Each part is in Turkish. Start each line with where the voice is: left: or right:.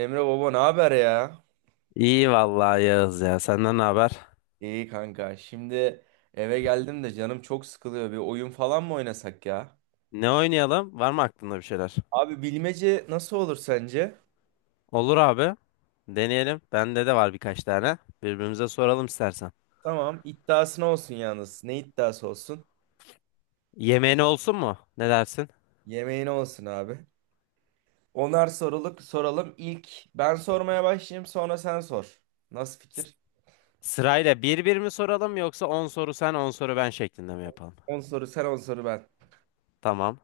right: Emre baba ne haber ya?
left: İyi vallahi Yağız ya. Senden ne haber?
right: İyi kanka. Şimdi eve geldim de canım çok sıkılıyor. Bir oyun falan mı oynasak ya?
left: Ne oynayalım? Var mı aklında bir şeyler?
right: Abi bilmece nasıl olur sence?
left: Olur abi. Deneyelim. Bende de var birkaç tane. Birbirimize soralım istersen.
right: Tamam, iddiasına olsun yalnız. Ne iddiası olsun?
left: Yemeğin olsun mu? Ne dersin?
right: Yemeğine olsun abi. Onar soruluk soralım. İlk ben sormaya başlayayım, sonra sen sor. Nasıl fikir?
left: Sırayla bir bir mi soralım yoksa 10 soru sen 10 soru ben şeklinde mi yapalım?
right: On soru sen, 10 soru ben.
left: Tamam.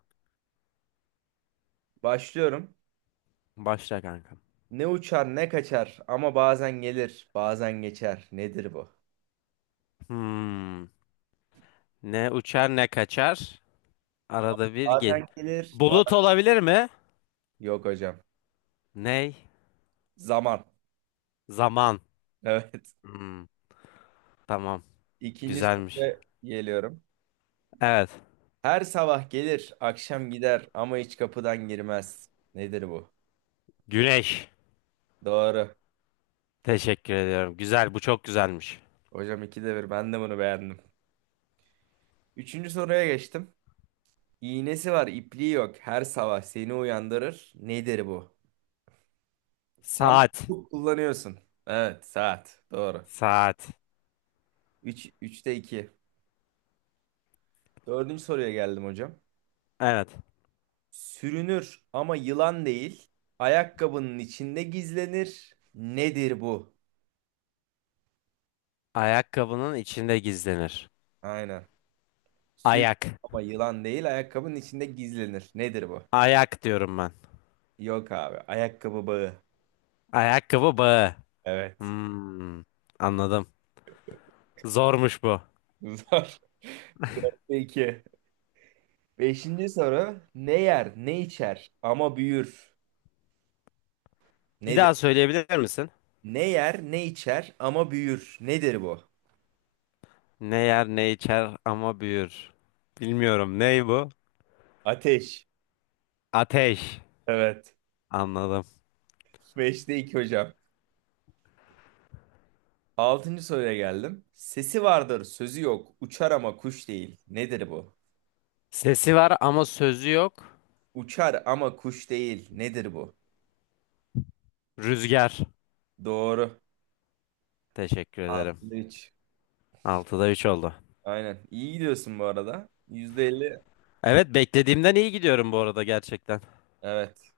right: Başlıyorum.
left: Başla kankam.
right: Ne uçar ne kaçar ama bazen gelir, bazen geçer. Nedir bu?
left: Hmm. Ne uçar ne kaçar. Arada bir gel.
right: Bazen gelir.
left: Bulut olabilir mi?
right: Yok hocam.
left: Ney?
right: Zaman.
left: Zaman.
right: Evet.
left: Hmm. Tamam.
right: İkinci
left: Güzelmiş.
right: soruya geliyorum.
left: Evet.
right: Her sabah gelir, akşam gider ama hiç kapıdan girmez. Nedir bu?
left: Güneş.
right: Doğru.
left: Teşekkür ediyorum. Güzel, bu çok güzelmiş.
right: Hocam ikide bir. Ben de bunu beğendim. Üçüncü soruya geçtim. İğnesi var, ipliği yok. Her sabah seni uyandırır. Nedir bu? Sen
left: Saat.
right: bunu kullanıyorsun. Evet, saat. Doğru.
left: Saat.
right: Üç, üçte iki. Dördüncü soruya geldim hocam.
left: Evet.
right: Sürünür ama yılan değil. Ayakkabının içinde gizlenir. Nedir bu?
left: Ayakkabının içinde gizlenir.
right: Aynen. Sür
left: Ayak.
right: ama yılan değil ayakkabının içinde gizlenir. Nedir bu?
left: Ayak diyorum ben.
right: Yok abi. Ayakkabı bağı.
left: Ayakkabı bağı.
right: Evet.
left: Hmm, anladım. Zormuş bu.
right: Zor. 4'te 2. Beşinci soru. Ne yer ne içer ama büyür.
left: Bir
right: Nedir?
left: daha söyleyebilir misin?
right: Ne yer ne içer ama büyür. Nedir bu?
left: Ne yer ne içer ama büyür. Bilmiyorum. Ney bu?
right: Ateş.
left: Ateş.
right: Evet.
left: Anladım.
right: Beşte 2 hocam. Altıncı soruya geldim. Sesi vardır, sözü yok. Uçar ama kuş değil. Nedir bu?
left: Sesi var ama sözü yok.
right: Uçar ama kuş değil. Nedir bu?
left: Rüzgar.
right: Doğru.
left: Teşekkür ederim.
right: Altı üç.
left: Altıda 3 oldu.
right: Aynen. İyi gidiyorsun bu arada. %50.
left: Evet, beklediğimden iyi gidiyorum bu arada gerçekten.
right: Evet.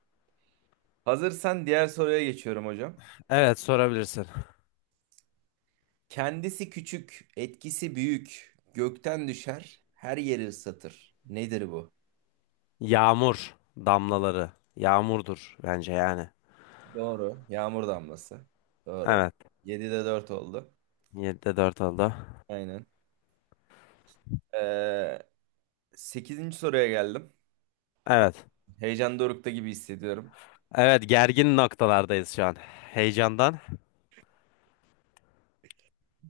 right: Hazırsan diğer soruya geçiyorum hocam.
left: Evet, sorabilirsin.
right: Kendisi küçük, etkisi büyük. Gökten düşer, her yeri ıslatır. Nedir bu?
left: Yağmur damlaları. Yağmurdur bence yani.
right: Doğru. Yağmur damlası. Doğru.
left: Evet.
right: 7'de 4 oldu.
left: 7'de dört oldu.
right: Aynen. Ee, 8. soruya geldim.
left: Evet.
right: Heyecan dorukta gibi hissediyorum.
left: Evet, gergin noktalardayız şu an. Heyecandan.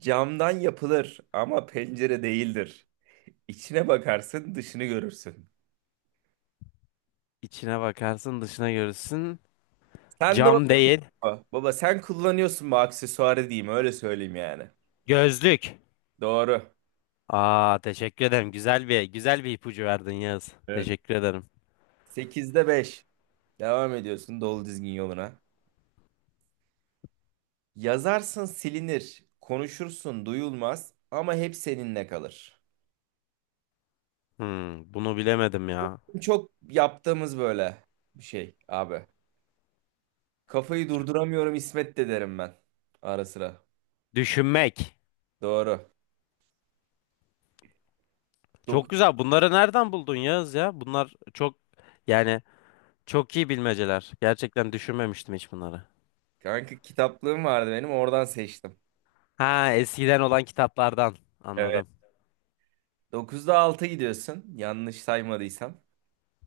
right: Camdan yapılır ama pencere değildir. İçine bakarsın, dışını görürsün.
left: İçine bakarsın dışına görürsün.
right: Sen de
left: Cam değil.
right: Baba, Baba, sen kullanıyorsun bu aksesuarı, diyeyim öyle söyleyeyim yani.
left: Gözlük.
right: Doğru.
left: Aa, teşekkür ederim. Güzel bir ipucu verdin Yağız.
right: Evet.
left: Teşekkür ederim.
right: Sekizde beş. Devam ediyorsun dolu dizgin yoluna. Yazarsın silinir, konuşursun duyulmaz ama hep seninle kalır.
left: Bunu bilemedim ya.
right: Çok yaptığımız böyle bir şey abi. Kafayı durduramıyorum İsmet de derim ben ara sıra.
left: Düşünmek.
right: Doğru.
left: Çok
right: Dok
left: güzel. Bunları nereden buldun Yağız ya? Bunlar çok, yani, çok iyi bilmeceler. Gerçekten düşünmemiştim hiç bunları.
right: Kanka, kitaplığım vardı benim, oradan seçtim.
left: Ha, eskiden olan kitaplardan
right: Evet.
left: anladım.
right: Dokuzda 6 gidiyorsun, yanlış saymadıysam.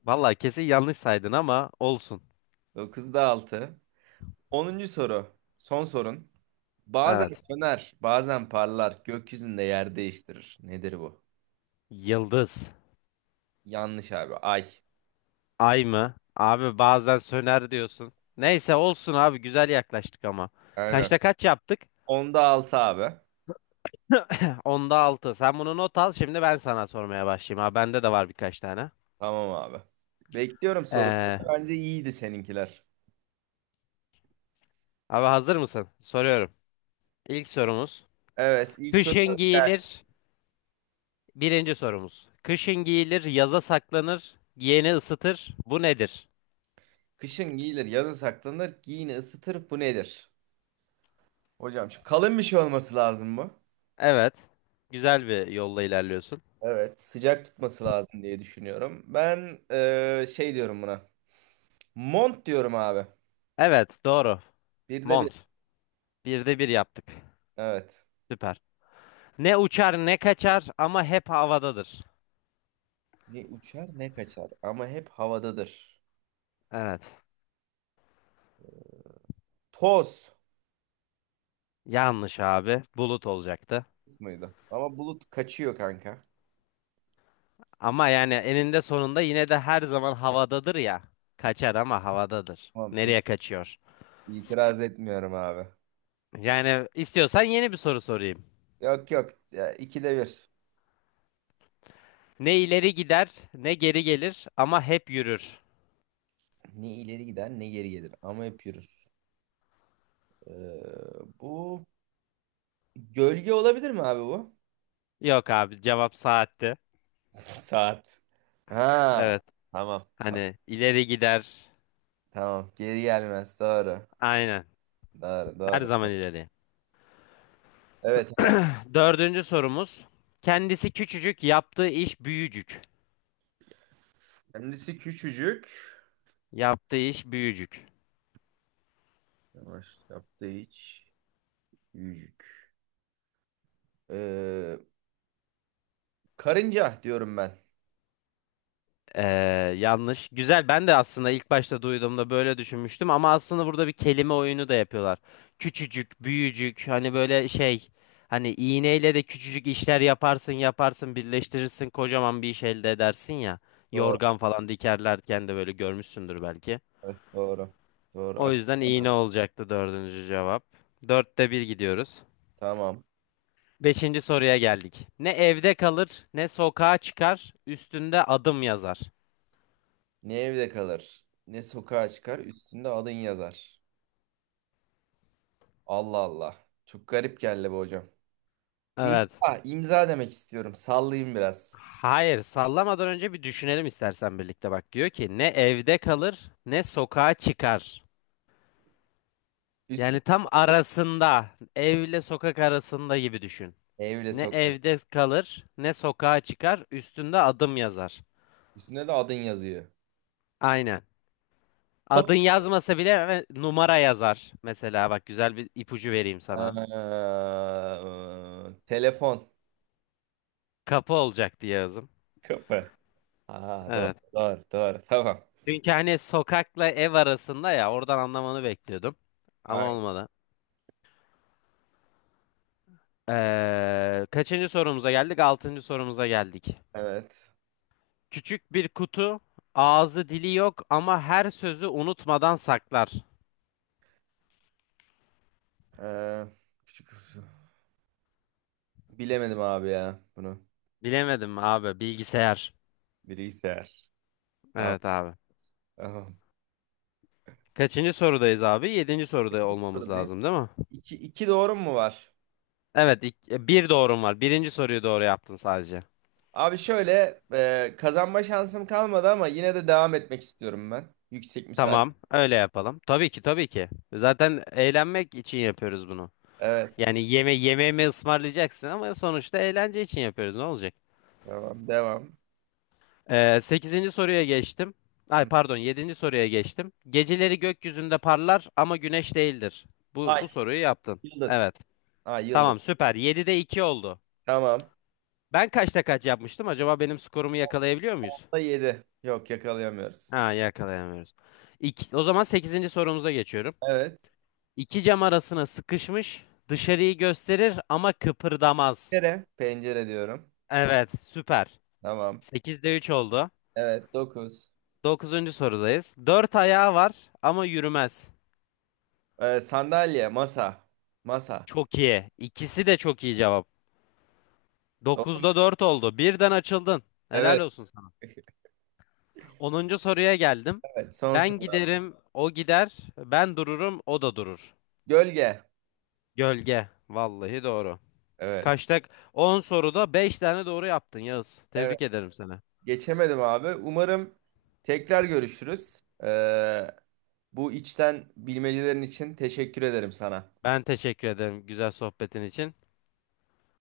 left: Vallahi kesin yanlış saydın ama olsun.
right: Dokuzda 6. 10. soru. Son sorun. Bazen
left: Evet.
right: söner, bazen parlar. Gökyüzünde yer değiştirir. Nedir bu?
left: Yıldız.
right: Yanlış abi. Ay.
left: Ay mı? Abi bazen söner diyorsun. Neyse olsun abi, güzel yaklaştık ama.
right: Aynen.
left: Kaçta kaç yaptık?
right: Onda altı abi.
left: Onda 6. Sen bunu not al şimdi, ben sana sormaya başlayayım. Abi bende de var birkaç tane.
right: Tamam abi. Bekliyorum soruları.
left: Ee,
right: Bence iyiydi seninkiler.
left: abi hazır mısın? Soruyorum. İlk sorumuz.
right: Evet. ilk soru.
left: Kışın
right: Gelsin.
left: giyilir. Birinci sorumuz. Kışın giyilir, yaza saklanır, giyeni ısıtır. Bu nedir?
right: Kışın giyilir, yazın saklanır. Giyini ısıtır. Bu nedir? Hocam şimdi kalın bir şey olması lazım bu.
left: Evet. Güzel bir yolla ilerliyorsun.
right: Evet. Sıcak tutması lazım diye düşünüyorum. Ben şey diyorum buna. Mont diyorum abi.
left: Evet, doğru.
right: Bir de bir.
left: Mont. Birde bir yaptık.
right: Evet.
left: Süper. Ne uçar ne kaçar ama hep havadadır.
right: Ne uçar ne kaçar ama hep havadadır.
left: Evet.
right: Toz
left: Yanlış abi. Bulut olacaktı.
right: muydu? Ama bulut kaçıyor kanka.
left: Ama yani eninde sonunda yine de her zaman havadadır ya. Kaçar ama havadadır.
right: Tamam
left: Nereye kaçıyor?
right: itiraz etmiyorum abi.
left: Yani istiyorsan yeni bir soru sorayım.
right: Yok yok ya, ikide bir.
left: Ne ileri gider ne geri gelir ama hep yürür.
right: Ne ileri gider ne geri gelir ama hep yürür. Ee, bu gölge olabilir mi abi bu?
left: Yok abi, cevap saatti.
right: Saat. Ha,
left: Evet.
right: tamam, tamam.
left: Hani ileri gider.
right: Tamam, geri gelmez, doğru.
left: Aynen.
right: Doğru
left: Her
right: doğru.
left: zaman ileri.
right: Evet abi.
left: Dördüncü sorumuz. Kendisi küçücük, yaptığı iş büyücük.
right: Kendisi küçücük.
left: Yaptığı iş büyücük.
right: Yavaş yaptığı hiç. Büyücük. Karınca diyorum ben.
left: Ee, yanlış. Güzel. Ben de aslında ilk başta duyduğumda böyle düşünmüştüm ama aslında burada bir kelime oyunu da yapıyorlar. Küçücük, büyücük. Hani böyle şey. Hani iğneyle de küçücük işler yaparsın, yaparsın, birleştirirsin, kocaman bir iş elde edersin ya.
right: Doğru.
left: Yorgan falan dikerlerken de böyle görmüşsündür belki.
right: Evet, doğru. Doğru.
left: O yüzden iğne
right: Akıllı.
left: olacaktı dördüncü cevap. Dörtte bir gidiyoruz.
right: Tamam.
left: Beşinci soruya geldik. Ne evde kalır, ne sokağa çıkar, üstünde adım yazar.
right: Ne evde kalır, ne sokağa çıkar, üstünde adın yazar. Allah Allah. Çok garip geldi bu hocam.
left: Evet.
right: İmza, imza demek istiyorum. Sallayayım biraz.
left: Hayır, sallamadan önce bir düşünelim istersen birlikte. Bak diyor ki ne evde kalır, ne sokağa çıkar. Yani
right: Üstünde
left: tam arasında, evle sokak arasında gibi düşün.
right: evle
left: Ne
right: sokak.
left: evde kalır, ne sokağa çıkar, üstünde adım yazar.
right: Üstünde de adın yazıyor.
left: Aynen. Adın
right: Kapı.
left: yazmasa bile numara yazar. Mesela bak, güzel bir ipucu vereyim sana.
right: Telefon.
left: Kapı olacak diye yazım.
right: Kapı. Ha, doğru,
left: Evet.
right: doğru, doğru. Tamam.
left: Çünkü hani sokakla ev arasında ya, oradan anlamanı bekliyordum. Ama
right: Aynen.
left: olmadı. Kaçıncı sorumuza geldik? Altıncı sorumuza geldik.
right: Evet.
left: Küçük bir kutu, ağzı dili yok ama her sözü unutmadan saklar.
right: Eee, küçük- bilemedim abi ya bunu.
left: Bilemedim abi, bilgisayar.
right: Bilgisayar. Tamam.
left: Evet abi.
right: Tamam.
left: Kaçıncı sorudayız abi? Yedinci soruda olmamız
right: Sorudayım.
left: lazım değil mi?
right: İki, iki doğru mu var?
left: Evet, bir doğrum var. Birinci soruyu doğru yaptın sadece.
right: Abi şöyle kazanma şansım kalmadı ama yine de devam etmek istiyorum ben. Yüksek müsaade.
left: Tamam, öyle yapalım. Tabii ki, tabii ki. Zaten eğlenmek için yapıyoruz bunu.
right: Evet,
left: Yani yemeğimi ısmarlayacaksın ama sonuçta eğlence için yapıyoruz. Ne olacak?
right: tamam, devam.
left: 8. soruya geçtim. Ay
right: Hı.
left: pardon, yedinci soruya geçtim. Geceleri gökyüzünde parlar ama güneş değildir. Bu,
right: Ay
left: bu soruyu yaptın.
right: yıldız.
left: Evet.
right: Ay yıldız.
left: Tamam süper. 7'de 2 oldu.
right: Tamam.
left: Ben kaçta kaç yapmıştım? Acaba benim skorumu yakalayabiliyor muyuz?
right: Onda yedi. Yok, yakalayamıyoruz.
left: Ha, yakalayamıyoruz. İki, o zaman sekizinci sorumuza geçiyorum.
right: Evet.
left: İki cam arasına sıkışmış, dışarıyı gösterir ama kıpırdamaz.
right: Pencere. Pencere diyorum.
left: Evet süper.
right: Tamam.
left: 8'de 3 oldu.
right: Evet, dokuz.
left: Dokuzuncu sorudayız. Dört ayağı var ama yürümez.
right: Sandalye. Masa. Masa.
left: Çok iyi. İkisi de çok iyi cevap.
right: Doğru mu?
left: Dokuzda dört oldu. Birden açıldın. Helal
right: Evet.
left: olsun sana. Onuncu soruya geldim.
right: Evet, son
left: Ben
right: soru.
left: giderim, o gider. Ben dururum, o da durur.
right: Gölge.
left: Gölge. Vallahi doğru.
right: Evet.
left: Kaçta? 10 soruda beş tane doğru yaptın Yağız.
right: Evet.
left: Tebrik ederim seni.
right: Geçemedim abi. Umarım tekrar görüşürüz. Bu içten bilmecelerin için teşekkür ederim sana.
left: Ben teşekkür ederim güzel sohbetin için.